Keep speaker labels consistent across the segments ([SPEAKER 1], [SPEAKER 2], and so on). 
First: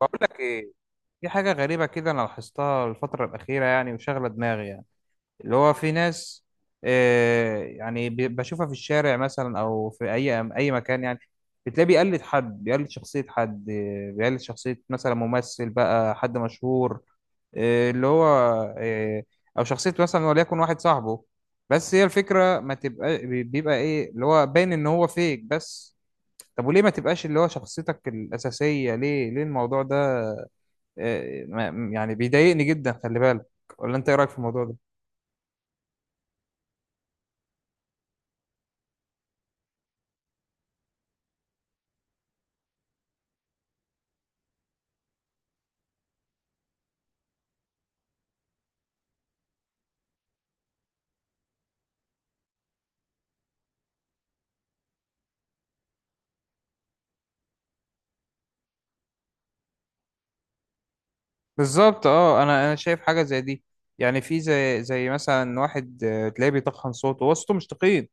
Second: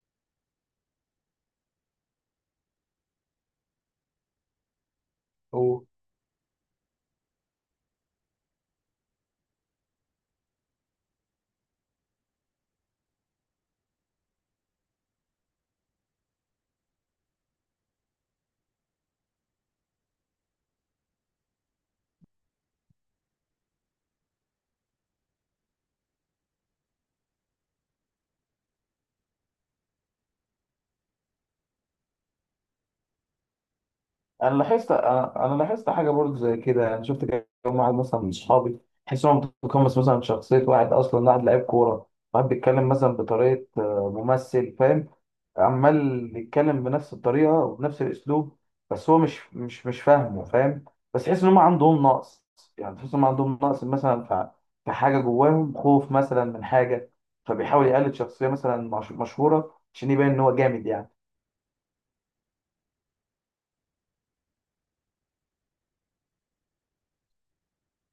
[SPEAKER 1] بقول لك ايه. في حاجه غريبه كده انا لاحظتها الفتره الاخيره يعني وشغله دماغي يعني. اللي هو
[SPEAKER 2] هو.
[SPEAKER 1] في ناس بشوفها في الشارع مثلا او في اي مكان يعني. بتلاقيه بيقلد حد، بيقلد شخصيه حد، بيقلد شخصيه مثلا ممثل بقى، حد مشهور. آه اللي هو آه او شخصيه مثلا وليكن واحد صاحبه. بس هي الفكره ما تبقى بيبقى ايه اللي هو باين ان هو فيك بس. طب وليه ما تبقاش اللي هو شخصيتك الاساسيه؟ ليه الموضوع ده؟ يعني بيضايقني جدا، خلي بالك. ولا انت ايه رايك في
[SPEAKER 2] انا
[SPEAKER 1] الموضوع ده؟
[SPEAKER 2] لاحظت انا أنا لاحظت حاجه برضه زي كده، انا شفت كام واحد مثلا من اصحابي. تحس انهم متقمص مثلا شخصيه واحد، اصلا واحد لعيب كوره، واحد بيتكلم مثلا بطريقه ممثل. فاهم؟ عمال يتكلم بنفس الطريقه وبنفس الاسلوب، بس هو مش فاهمه. فاهم؟ بس تحس ان هم عندهم نقص، يعني تحس ان هم عندهم نقص مثلا في حاجه جواهم، خوف مثلا من حاجه، فبيحاول يقلد شخصيه مثلا مشهوره عشان يبين ان هو جامد يعني.
[SPEAKER 1] بالظبط اه، انا شايف حاجه زي دي. يعني في زي مثلا واحد، تلاقيه بيتخن صوته، هو صوته مش تخين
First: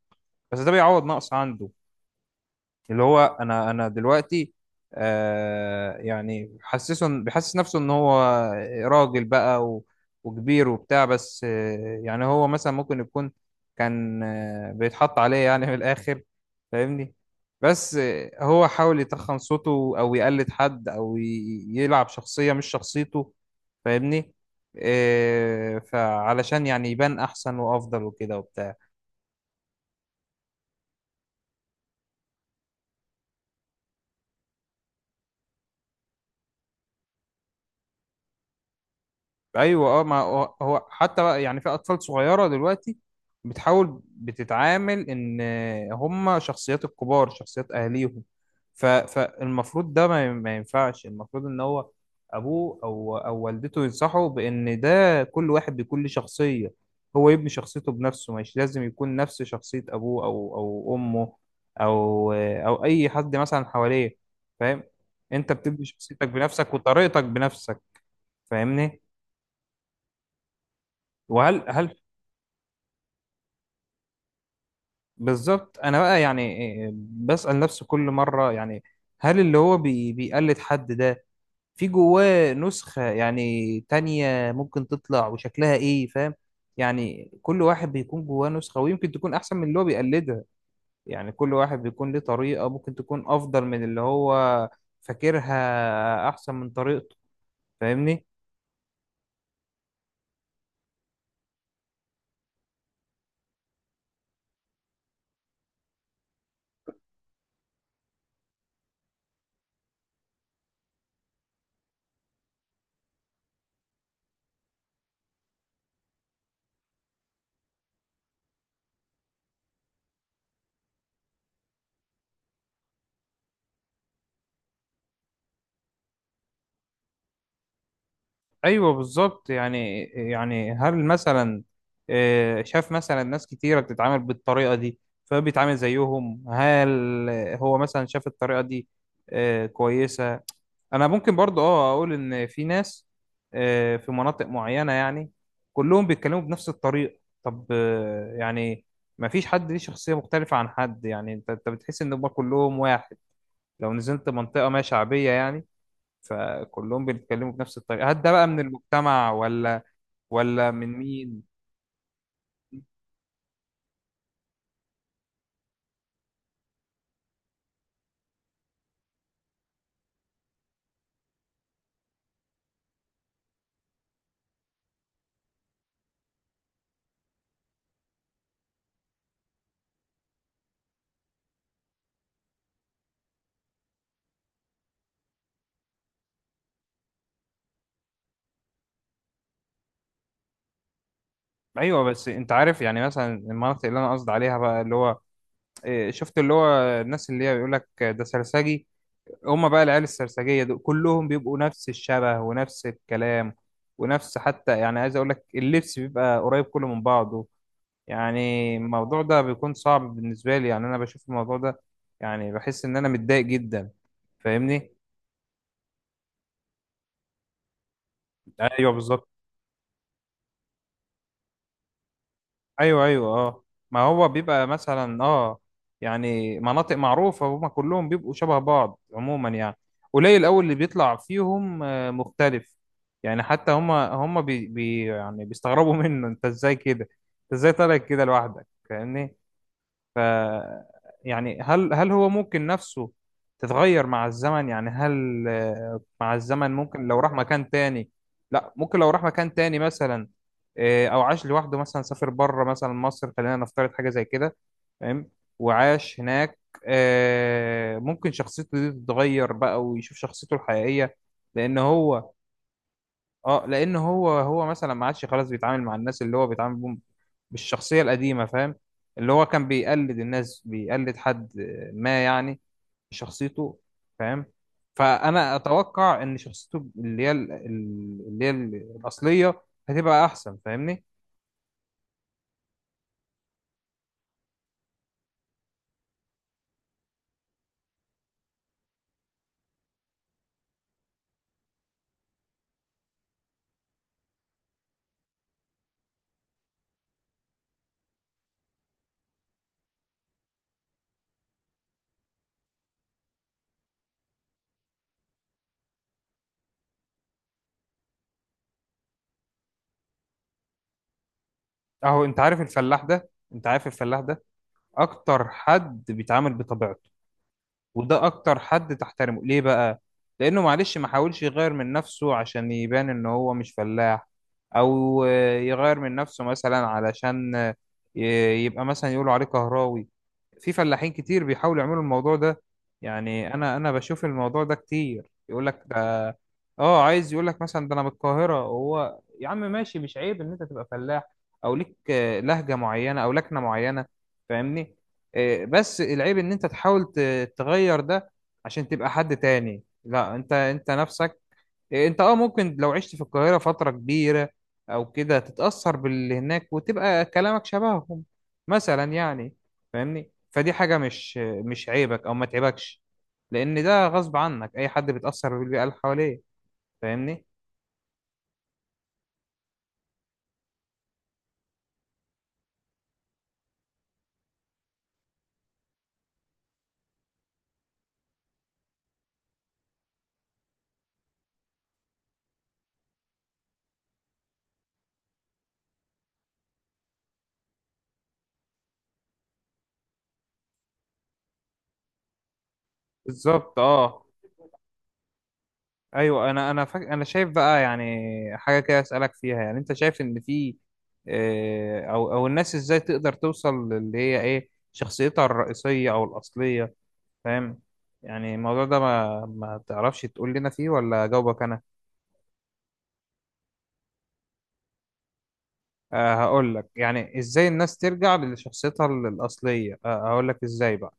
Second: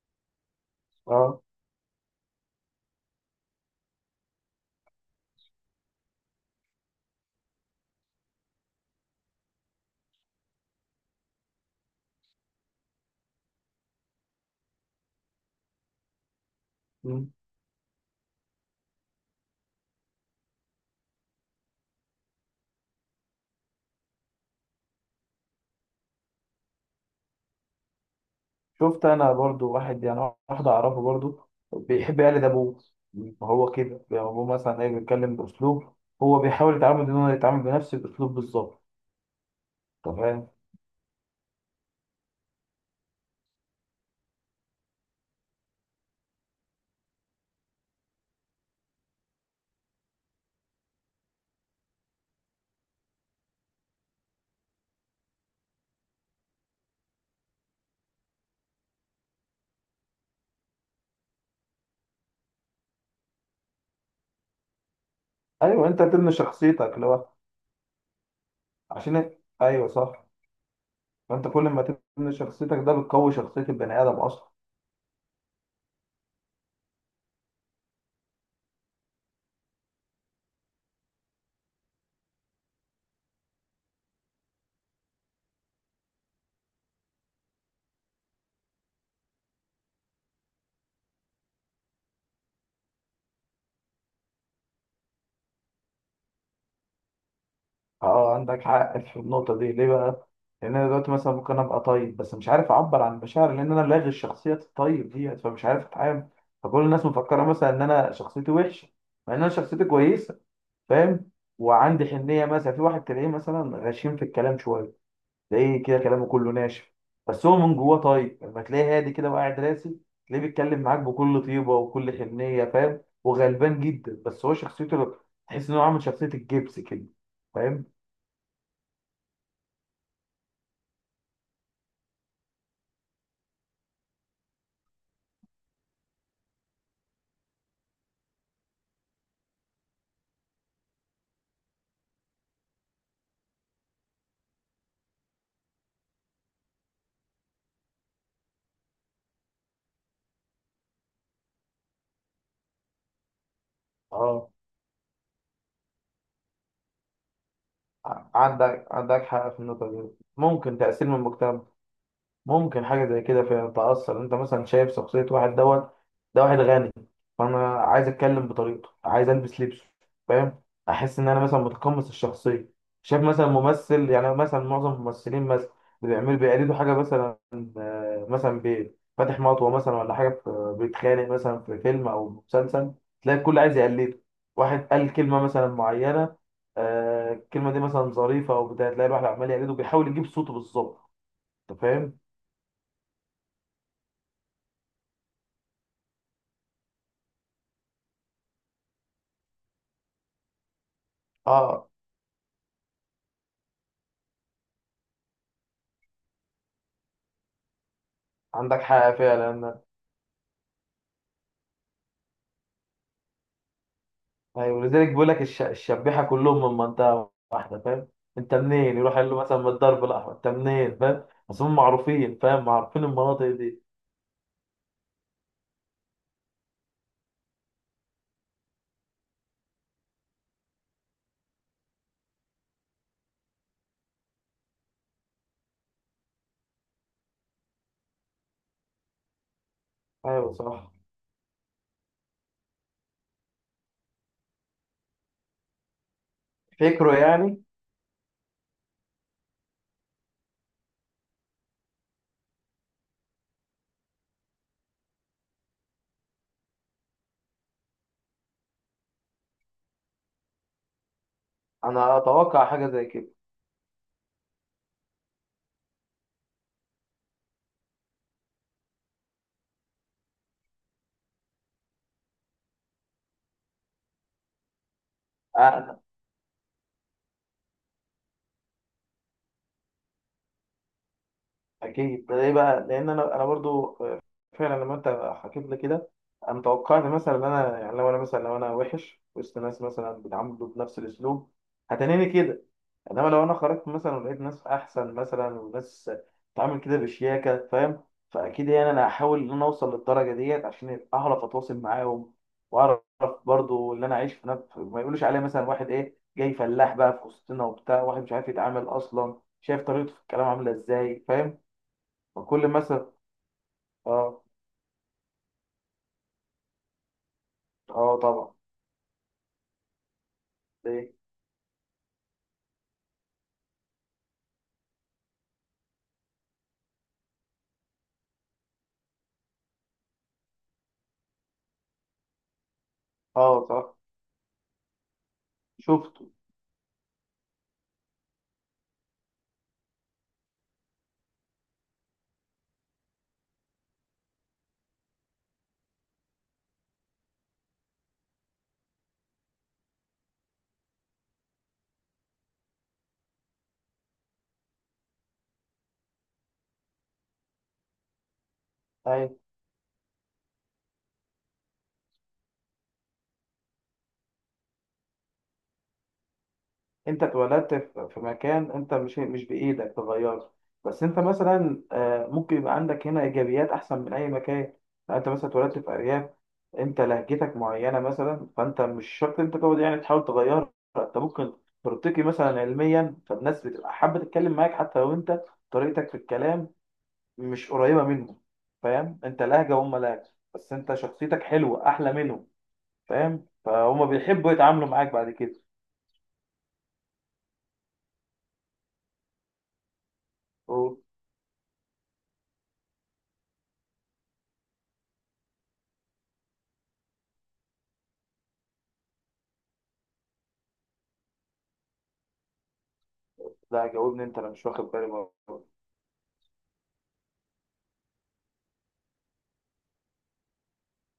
[SPEAKER 1] بس ده بيعوض نقص
[SPEAKER 2] اه،
[SPEAKER 1] عنده. اللي هو انا دلوقتي، بيحسس نفسه ان هو راجل بقى وكبير وبتاع. بس يعني هو مثلا ممكن يكون كان بيتحط عليه يعني من الاخر، فاهمني؟ بس هو حاول يتخن صوته او يقلد حد او ي- يلعب شخصية مش شخصيته، فاهمني؟ آه فعلشان يعني يبان احسن وافضل وكده وبتاع.
[SPEAKER 2] شفت انا برضو واحد، يعني واحد اعرفه برضو بيحب يقلد ابوه. فهو كده يعني ابوه مثلا ايه، بيتكلم باسلوب، هو بيحاول يتعامل ان هو يتعامل بنفس الاسلوب بالظبط.
[SPEAKER 1] ايوه اه،
[SPEAKER 2] انت
[SPEAKER 1] ما
[SPEAKER 2] فاهم؟
[SPEAKER 1] هو هو حتى بقى يعني في اطفال صغيره دلوقتي بتحاول، بتتعامل ان هم شخصيات الكبار، شخصيات اهاليهم. ف... فالمفروض ده ما ينفعش. المفروض ان هو ابوه او والدته ينصحه بان ده كل واحد بكل شخصيه، هو يبني شخصيته بنفسه، مش لازم يكون نفس شخصيه ابوه او امه او اي حد مثلا حواليه. فاهم؟ انت بتبني
[SPEAKER 2] ايوه، انت
[SPEAKER 1] شخصيتك
[SPEAKER 2] تبني
[SPEAKER 1] بنفسك
[SPEAKER 2] شخصيتك لو
[SPEAKER 1] وطريقتك بنفسك، فاهمني؟
[SPEAKER 2] عشان، ايوه صح. فانت كل
[SPEAKER 1] وهل
[SPEAKER 2] ما
[SPEAKER 1] هل
[SPEAKER 2] تبني شخصيتك ده بتقوي شخصيه البني ادم اصلا.
[SPEAKER 1] بالظبط، انا بقى يعني بسأل نفسي كل مرة، يعني هل اللي هو بيقلد حد ده في جواه نسخة يعني تانية ممكن تطلع وشكلها ايه؟ فاهم؟ يعني كل واحد بيكون جواه نسخة، ويمكن تكون احسن من اللي هو بيقلدها. يعني كل واحد بيكون ليه طريقة ممكن تكون افضل من اللي هو فاكرها احسن من طريقته، فاهمني؟
[SPEAKER 2] اه، عندك حق في النقطة دي. ليه بقى؟ لأن أنا دلوقتي مثلا ممكن أبقى طيب بس مش عارف أعبر عن مشاعري، لأن أنا لاغي الشخصية الطيب دي فمش عارف أتعامل. فكل الناس مفكرة مثلا إن أنا شخصيتي وحشة، مع إن أنا شخصيتي كويسة. فاهم؟ وعندي حنية. مثلا في واحد تلاقيه مثلا غشيم في الكلام شوية، تلاقيه كده كلامه كله ناشف، بس هو من جواه طيب. لما تلاقيه هادي كده وقاعد راسي، تلاقيه بيتكلم معاك بكل طيبة وكل حنية. فاهم؟ وغلبان جدا، بس هو شخصيته، تحس إن هو عامل شخصية الجبس كده. فاهم؟
[SPEAKER 1] ايوه بالظبط، يعني هل مثلا شاف مثلا ناس كتيره بتتعامل بالطريقه دي فبيتعامل زيهم؟ هل هو مثلا شاف الطريقه دي كويسه؟ انا ممكن برضو اه اقول ان في ناس في مناطق معينه يعني كلهم بيتكلموا بنفس الطريقه. طب يعني ما فيش حد ليه شخصيه مختلفه عن حد، يعني انت بتحس ان هم كلهم واحد. لو نزلت
[SPEAKER 2] اه،
[SPEAKER 1] منطقه ما شعبيه يعني فكلهم بيتكلموا بنفس الطريقة. هل ده بقى من
[SPEAKER 2] عندك
[SPEAKER 1] المجتمع،
[SPEAKER 2] حق في
[SPEAKER 1] ولا
[SPEAKER 2] النقطة دي.
[SPEAKER 1] ولا
[SPEAKER 2] ممكن
[SPEAKER 1] من
[SPEAKER 2] تأثير من
[SPEAKER 1] مين؟
[SPEAKER 2] المجتمع، ممكن حاجة زي كده. فتأثر، انت مثلا شايف شخصية واحد دوت، ده واحد غني، فانا عايز اتكلم بطريقته، عايز البس لبسه. فاهم؟ احس ان انا مثلا متقمص الشخصية. شايف مثلا ممثل، يعني مثلا معظم الممثلين مثلا اللي بيعملوا بيقلدوا حاجة مثلا، مثلا فاتح مطوة مثلا ولا حاجة، بيتخانق مثلا في فيلم او مسلسل، تلاقي الكل عايز يقلده. واحد قال كلمة مثلا معينة، الكلمة دي مثلا ظريفة او بتاع، تلاقي الواحد عمال يقلده بيحاول يجيب صوته بالظبط. انت
[SPEAKER 1] ايوه.
[SPEAKER 2] فاهم؟
[SPEAKER 1] بس انت عارف يعني مثلا المناطق اللي انا قصدي عليها بقى، اللي هو شفت اللي هو الناس اللي هي بيقول لك ده سرسجي، هم بقى العيال السرسجية دول كلهم بيبقوا نفس
[SPEAKER 2] اه،
[SPEAKER 1] الشبه ونفس الكلام، ونفس حتى يعني عايز اقول لك اللبس بيبقى قريب كله من بعضه يعني.
[SPEAKER 2] عندك حق
[SPEAKER 1] الموضوع ده بيكون
[SPEAKER 2] فعلا.
[SPEAKER 1] صعب بالنسبة لي. يعني انا بشوف الموضوع ده، يعني بحس ان انا متضايق جدا،
[SPEAKER 2] ايوه،
[SPEAKER 1] فاهمني؟
[SPEAKER 2] لذلك بيقول لك الشبيحه كلهم من منطقه واحده. فاهم؟ انت
[SPEAKER 1] ايوه
[SPEAKER 2] منين؟ يروح
[SPEAKER 1] بالظبط.
[SPEAKER 2] يقول له مثلا من الدرب الاحمر. انت منين؟ فاهم؟ بس هم معروفين. فاهم؟ معروفين
[SPEAKER 1] ايوه
[SPEAKER 2] المناطق
[SPEAKER 1] اه،
[SPEAKER 2] دي.
[SPEAKER 1] ما هو بيبقى مثلا اه، يعني مناطق معروفة، هما كلهم بيبقوا شبه بعض عموما يعني. قليل قوي اللي بيطلع فيهم مختلف. يعني حتى هما هما بي بي يعني بيستغربوا منه، انت ازاي كده؟ انت ازاي طالع كده لوحدك؟ فاهمني؟ ف
[SPEAKER 2] ايوه صح،
[SPEAKER 1] يعني هل هل هو ممكن نفسه تتغير مع الزمن؟ يعني هل مع الزمن ممكن
[SPEAKER 2] فكره
[SPEAKER 1] لو راح
[SPEAKER 2] يعني،
[SPEAKER 1] مكان تاني؟ لا، ممكن لو راح مكان تاني مثلا او عاش لوحده، مثلا سافر بره مثلا مصر، خلينا نفترض حاجة زي كده، فاهم؟ وعاش هناك، ممكن شخصيته دي تتغير بقى ويشوف شخصيته الحقيقية. لان
[SPEAKER 2] انا
[SPEAKER 1] هو
[SPEAKER 2] اتوقع حاجه زي كده.
[SPEAKER 1] اه، لان هو مثلا ما عادش خلاص بيتعامل مع الناس اللي هو بيتعامل بيهم بالشخصية القديمة، فاهم؟ اللي هو كان بيقلد الناس، بيقلد حد ما يعني شخصيته، فاهم؟ فأنا
[SPEAKER 2] أنا
[SPEAKER 1] أتوقع إن شخصيته اللي هي الأصلية هتبقى أحسن، فاهمني؟
[SPEAKER 2] اكيد ده. ليه بقى؟ لان انا برضو فعلا لما انت حكيت لي كده، انا توقعت مثلا ان انا يعني لو انا مثلا لو انا وحش وسط ناس مثلا بيتعاملوا بنفس الاسلوب هتنيني كده. انما لو انا خرجت مثلا ولقيت ناس احسن مثلا، وناس بتتعامل كده بشياكه. فاهم؟ فاكيد يعني انا هحاول ان انا اوصل للدرجه ديت عشان اعرف اتواصل معاهم واعرف. برضو اللي انا عايش في، نفس ما يقولوش عليه مثلا واحد ايه، جاي فلاح بقى في وسطنا وبتاع، واحد مش عارف يتعامل اصلا، شايف طريقته في الكلام عامله ازاي. فاهم؟
[SPEAKER 1] أهو أنت عارف
[SPEAKER 2] فكل
[SPEAKER 1] الفلاح
[SPEAKER 2] مثلا.
[SPEAKER 1] ده؟ أنت عارف الفلاح
[SPEAKER 2] اه.
[SPEAKER 1] ده أكتر حد بيتعامل بطبيعته،
[SPEAKER 2] اه،
[SPEAKER 1] وده
[SPEAKER 2] طبعا.
[SPEAKER 1] اكتر حد تحترمه. ليه بقى؟ لانه معلش ما
[SPEAKER 2] ايه.
[SPEAKER 1] حاولش يغير من نفسه عشان يبان ان هو مش فلاح، او يغير من نفسه مثلا علشان يبقى مثلا يقولوا عليه كهراوي. في فلاحين كتير بيحاولوا يعملوا الموضوع ده. يعني
[SPEAKER 2] اه
[SPEAKER 1] انا
[SPEAKER 2] صح،
[SPEAKER 1] انا بشوف الموضوع ده كتير. يقول لك
[SPEAKER 2] شفته.
[SPEAKER 1] ده اه، عايز يقول لك مثلا ده انا من القاهرة. هو يا عم ماشي، مش عيب ان انت تبقى فلاح او ليك لهجة معينة او لكنة معينة، فاهمني؟ بس العيب ان انت تحاول التغير ده عشان تبقى حد تاني. لا، انت انت نفسك. انت اه ممكن لو عشت في القاهرة فترة كبيرة او كده تتأثر باللي هناك وتبقى كلامك شبههم مثلا
[SPEAKER 2] أيوة.
[SPEAKER 1] يعني. فاهمني؟ فدي حاجة مش عيبك او ما تعيبكش، لان ده غصب عنك. اي حد بيتأثر بالبيئة اللي حواليه،
[SPEAKER 2] انت
[SPEAKER 1] فاهمني؟
[SPEAKER 2] اتولدت في مكان، انت مش بايدك تغيره. بس انت مثلا ممكن يبقى عندك هنا ايجابيات احسن من اي مكان. لو انت مثلا اتولدت في ارياف، انت لهجتك معينه مثلا، فانت مش شرط انت تقعد يعني تحاول تغيرها. انت ممكن ترتقي مثلا علميا، فالناس بتبقى حابه تتكلم معاك حتى لو انت طريقتك في الكلام مش قريبه منهم. فاهم؟ انت لهجه وهم لهجه، بس انت شخصيتك حلوه احلى منهم. فاهم؟
[SPEAKER 1] بالظبط
[SPEAKER 2] فهم
[SPEAKER 1] اه.
[SPEAKER 2] بيحبوا يتعاملوا معاك بعد كده.
[SPEAKER 1] ايوه، انا شايف بقى يعني حاجه كده اسالك فيها. يعني انت شايف ان في آه، او او الناس ازاي تقدر توصل للي هي ايه شخصيتها الرئيسيه او الاصليه؟ فاهم؟ يعني الموضوع ده ما تعرفش تقول لنا فيه ولا اجاوبك انا؟
[SPEAKER 2] لا، جاوبني انت، انا مش واخد بالي برضه.
[SPEAKER 1] أه، هقول لك يعني ازاي الناس ترجع لشخصيتها الاصليه. أه هقول لك ازاي بقى.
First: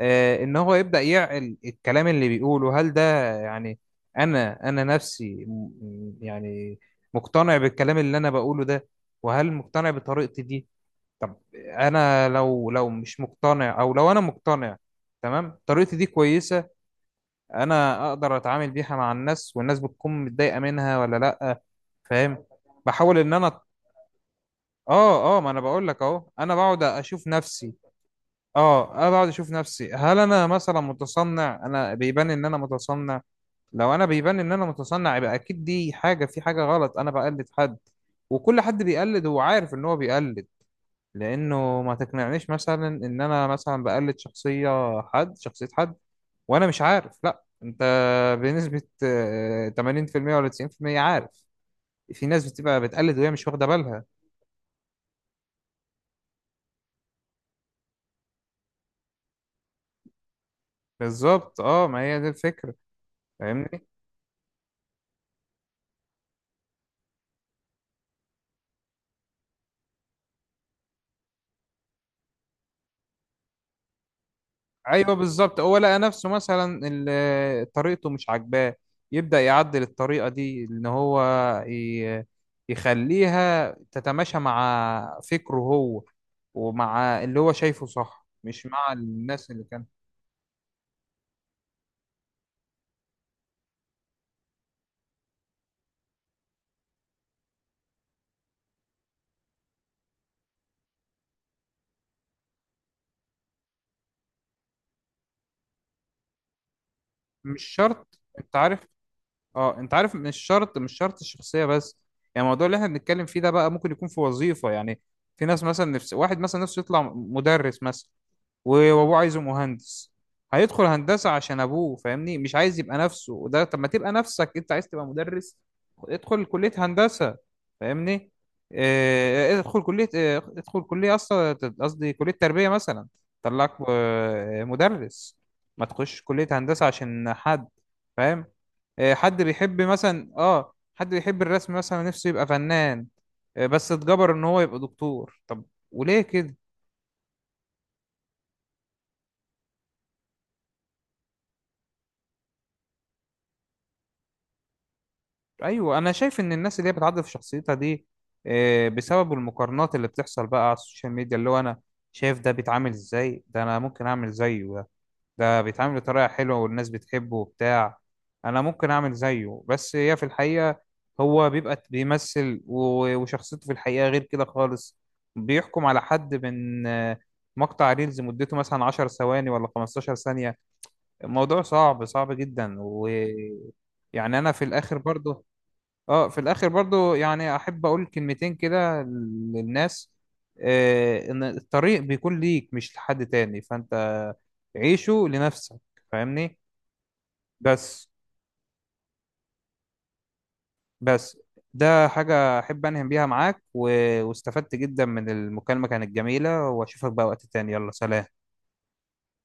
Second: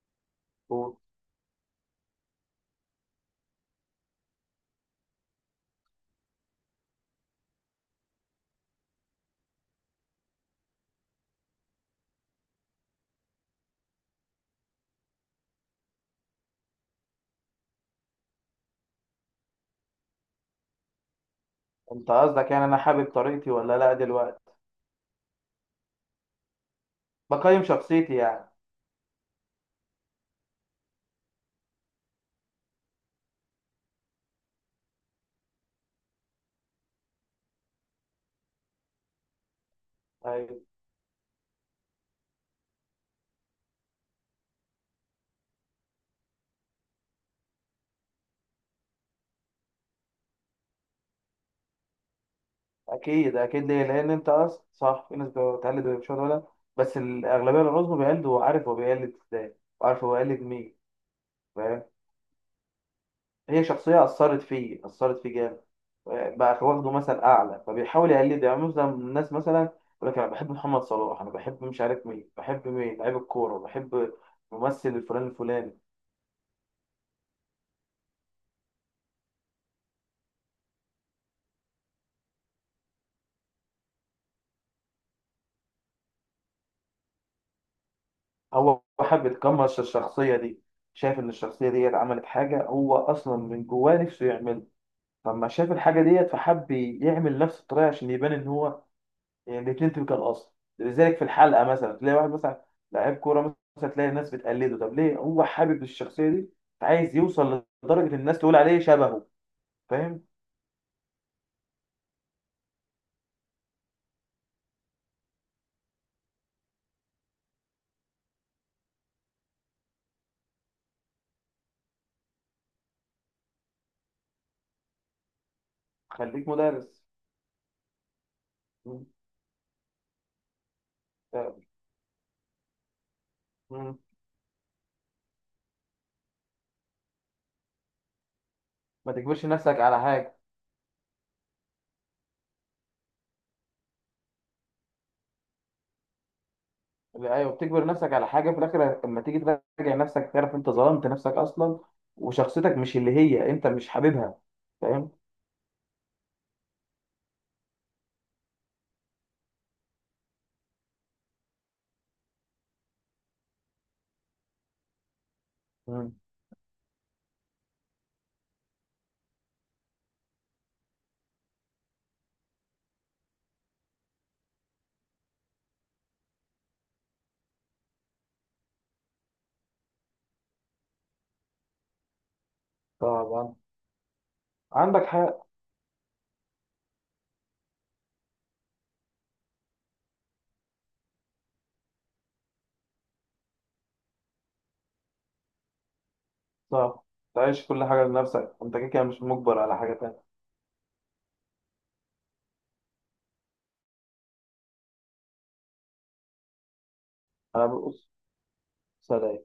[SPEAKER 1] ان هو
[SPEAKER 2] قول.
[SPEAKER 1] يبدأ يعقل الكلام اللي بيقوله. هل ده يعني انا انا نفسي يعني مقتنع بالكلام اللي انا بقوله ده؟ وهل مقتنع بطريقتي دي؟ طب انا لو مش مقتنع، او لو انا مقتنع تمام طريقتي دي كويسة، انا اقدر اتعامل بيها مع الناس، والناس بتكون متضايقة منها ولا لا؟
[SPEAKER 2] انت
[SPEAKER 1] فاهم؟
[SPEAKER 2] قصدك يعني انا حابب
[SPEAKER 1] بحاول ان
[SPEAKER 2] طريقتي
[SPEAKER 1] انا
[SPEAKER 2] ولا لا دلوقتي؟
[SPEAKER 1] اه اه، ما انا بقول لك اهو، انا بقعد اشوف
[SPEAKER 2] بقيم
[SPEAKER 1] نفسي.
[SPEAKER 2] شخصيتي يعني.
[SPEAKER 1] اه انا بقعد اشوف نفسي هل انا مثلا متصنع؟ انا بيبان ان انا متصنع؟ لو انا بيبان ان انا متصنع يبقى اكيد دي حاجه، في حاجه غلط، انا بقلد حد. وكل حد بيقلد هو عارف ان هو بيقلد.
[SPEAKER 2] أيوة.
[SPEAKER 1] لانه ما تقنعنيش مثلا ان انا مثلا بقلد شخصيه حد، شخصيه حد، وانا مش عارف. لا، انت بنسبه 80% ولا 90% عارف. في ناس بتبقى بتقلد وهي
[SPEAKER 2] اكيد
[SPEAKER 1] مش
[SPEAKER 2] اكيد.
[SPEAKER 1] واخده
[SPEAKER 2] ليه؟
[SPEAKER 1] بالها.
[SPEAKER 2] لان انت اصلا صح، في ناس بتقلد ومش ولا، بس الاغلبيه العظمى بيقلد وعارف هو بيقلد ازاي، وعارف هو بيقلد مين.
[SPEAKER 1] بالظبط
[SPEAKER 2] فاهم؟
[SPEAKER 1] اه، ما هي دي الفكره،
[SPEAKER 2] هي
[SPEAKER 1] فاهمني؟
[SPEAKER 2] شخصيه اثرت فيه، اثرت فيه جامد، بقى واخده مثل اعلى، فبيحاول يقلده. يعني مثلا الناس مثلا يقول لك انا بحب محمد صلاح، انا بحب مش عارف مين، بحب مين لعيب الكوره، بحب ممثل
[SPEAKER 1] ايوه
[SPEAKER 2] الفلان
[SPEAKER 1] بالظبط. هو
[SPEAKER 2] الفلاني.
[SPEAKER 1] لقى نفسه مثلا طريقته مش عاجباه، يبدأ يعدل الطريقة دي ان هو ي- يخليها تتماشى مع فكره هو، ومع اللي هو شايفه صح، مش
[SPEAKER 2] هو
[SPEAKER 1] مع
[SPEAKER 2] حابب
[SPEAKER 1] الناس اللي
[SPEAKER 2] يتقمص
[SPEAKER 1] كان.
[SPEAKER 2] الشخصية دي، شايف إن الشخصية ديت عملت حاجة هو أصلا من جواه نفسه يعملها، فلما شاف الحاجة ديت فحب يعمل نفس الطريقة عشان يبان إن هو، يعني الاتنين تبقى الأصل. لذلك في الحلقة مثلا تلاقي واحد مثلا لعيب كورة مثلا، تلاقي الناس بتقلده. طب ليه هو حابب الشخصية دي؟ عايز
[SPEAKER 1] مش
[SPEAKER 2] يوصل لدرجة
[SPEAKER 1] شرط،
[SPEAKER 2] الناس
[SPEAKER 1] انت
[SPEAKER 2] تقول عليه
[SPEAKER 1] عارف؟
[SPEAKER 2] شبهه.
[SPEAKER 1] اه انت عارف،
[SPEAKER 2] فاهم؟
[SPEAKER 1] مش شرط، مش شرط الشخصية بس. يعني الموضوع اللي احنا بنتكلم فيه ده بقى ممكن يكون في وظيفة. يعني في ناس مثلا، نفس واحد مثلا نفسه يطلع مدرس مثلا، وابوه عايزه مهندس، هيدخل هندسة عشان ابوه. فاهمني؟ مش عايز يبقى نفسه. وده طب ما تبقى نفسك، انت عايز تبقى مدرس، ادخل
[SPEAKER 2] خليك
[SPEAKER 1] كلية
[SPEAKER 2] مدرس.
[SPEAKER 1] هندسة؟ فاهمني؟
[SPEAKER 2] مم.
[SPEAKER 1] ادخل كلية اصلا، قصدي كلية تربية مثلا، طلعك
[SPEAKER 2] مم.
[SPEAKER 1] مدرس. ما تخش كلية هندسة عشان حد. فاهم؟
[SPEAKER 2] ما
[SPEAKER 1] حد
[SPEAKER 2] تجبرش
[SPEAKER 1] بيحب
[SPEAKER 2] نفسك على
[SPEAKER 1] مثلا
[SPEAKER 2] حاجة.
[SPEAKER 1] اه، حد بيحب الرسم مثلا، نفسه يبقى فنان، بس اتجبر ان هو يبقى دكتور طب. وليه كده؟
[SPEAKER 2] ايوه، بتجبر نفسك على حاجه في الاخر. لما تيجي تراجع نفسك تعرف انت ظلمت نفسك اصلا، وشخصيتك مش اللي هي انت، مش حاببها. فاهم؟
[SPEAKER 1] ايوه، انا شايف ان الناس اللي هي بتعدل في شخصيتها دي بسبب المقارنات اللي بتحصل بقى على السوشيال ميديا. اللي هو انا شايف ده بيتعامل ازاي، ده انا ممكن اعمل زيه. ده ده بيتعامل
[SPEAKER 2] مم.
[SPEAKER 1] بطريقه حلوه والناس بتحبه وبتاع، انا ممكن اعمل زيه. بس هي في الحقيقه هو بيبقى بيمثل، وشخصيته في الحقيقه غير كده خالص. بيحكم على حد من مقطع ريلز مدته مثلا 10 ثواني ولا 15 ثانية. الموضوع صعب جدا.
[SPEAKER 2] طبعا،
[SPEAKER 1] ويعني انا في الاخر
[SPEAKER 2] عندك
[SPEAKER 1] برضه
[SPEAKER 2] حق.
[SPEAKER 1] اه، في الاخر برضو يعني احب اقول كلمتين كده للناس. آه، ان الطريق بيكون ليك مش لحد تاني، فانت عيشه لنفسك، فاهمني؟
[SPEAKER 2] صح، تعيش كل حاجه
[SPEAKER 1] بس
[SPEAKER 2] لنفسك. انت كده كده مش مجبر على حاجه تانية.
[SPEAKER 1] بس ده حاجة احب انهم بيها معاك، و... واستفدت جدا من المكالمة، كانت جميلة. واشوفك بقى وقت
[SPEAKER 2] انا
[SPEAKER 1] تاني، يلا
[SPEAKER 2] بص.
[SPEAKER 1] سلام.
[SPEAKER 2] سلام.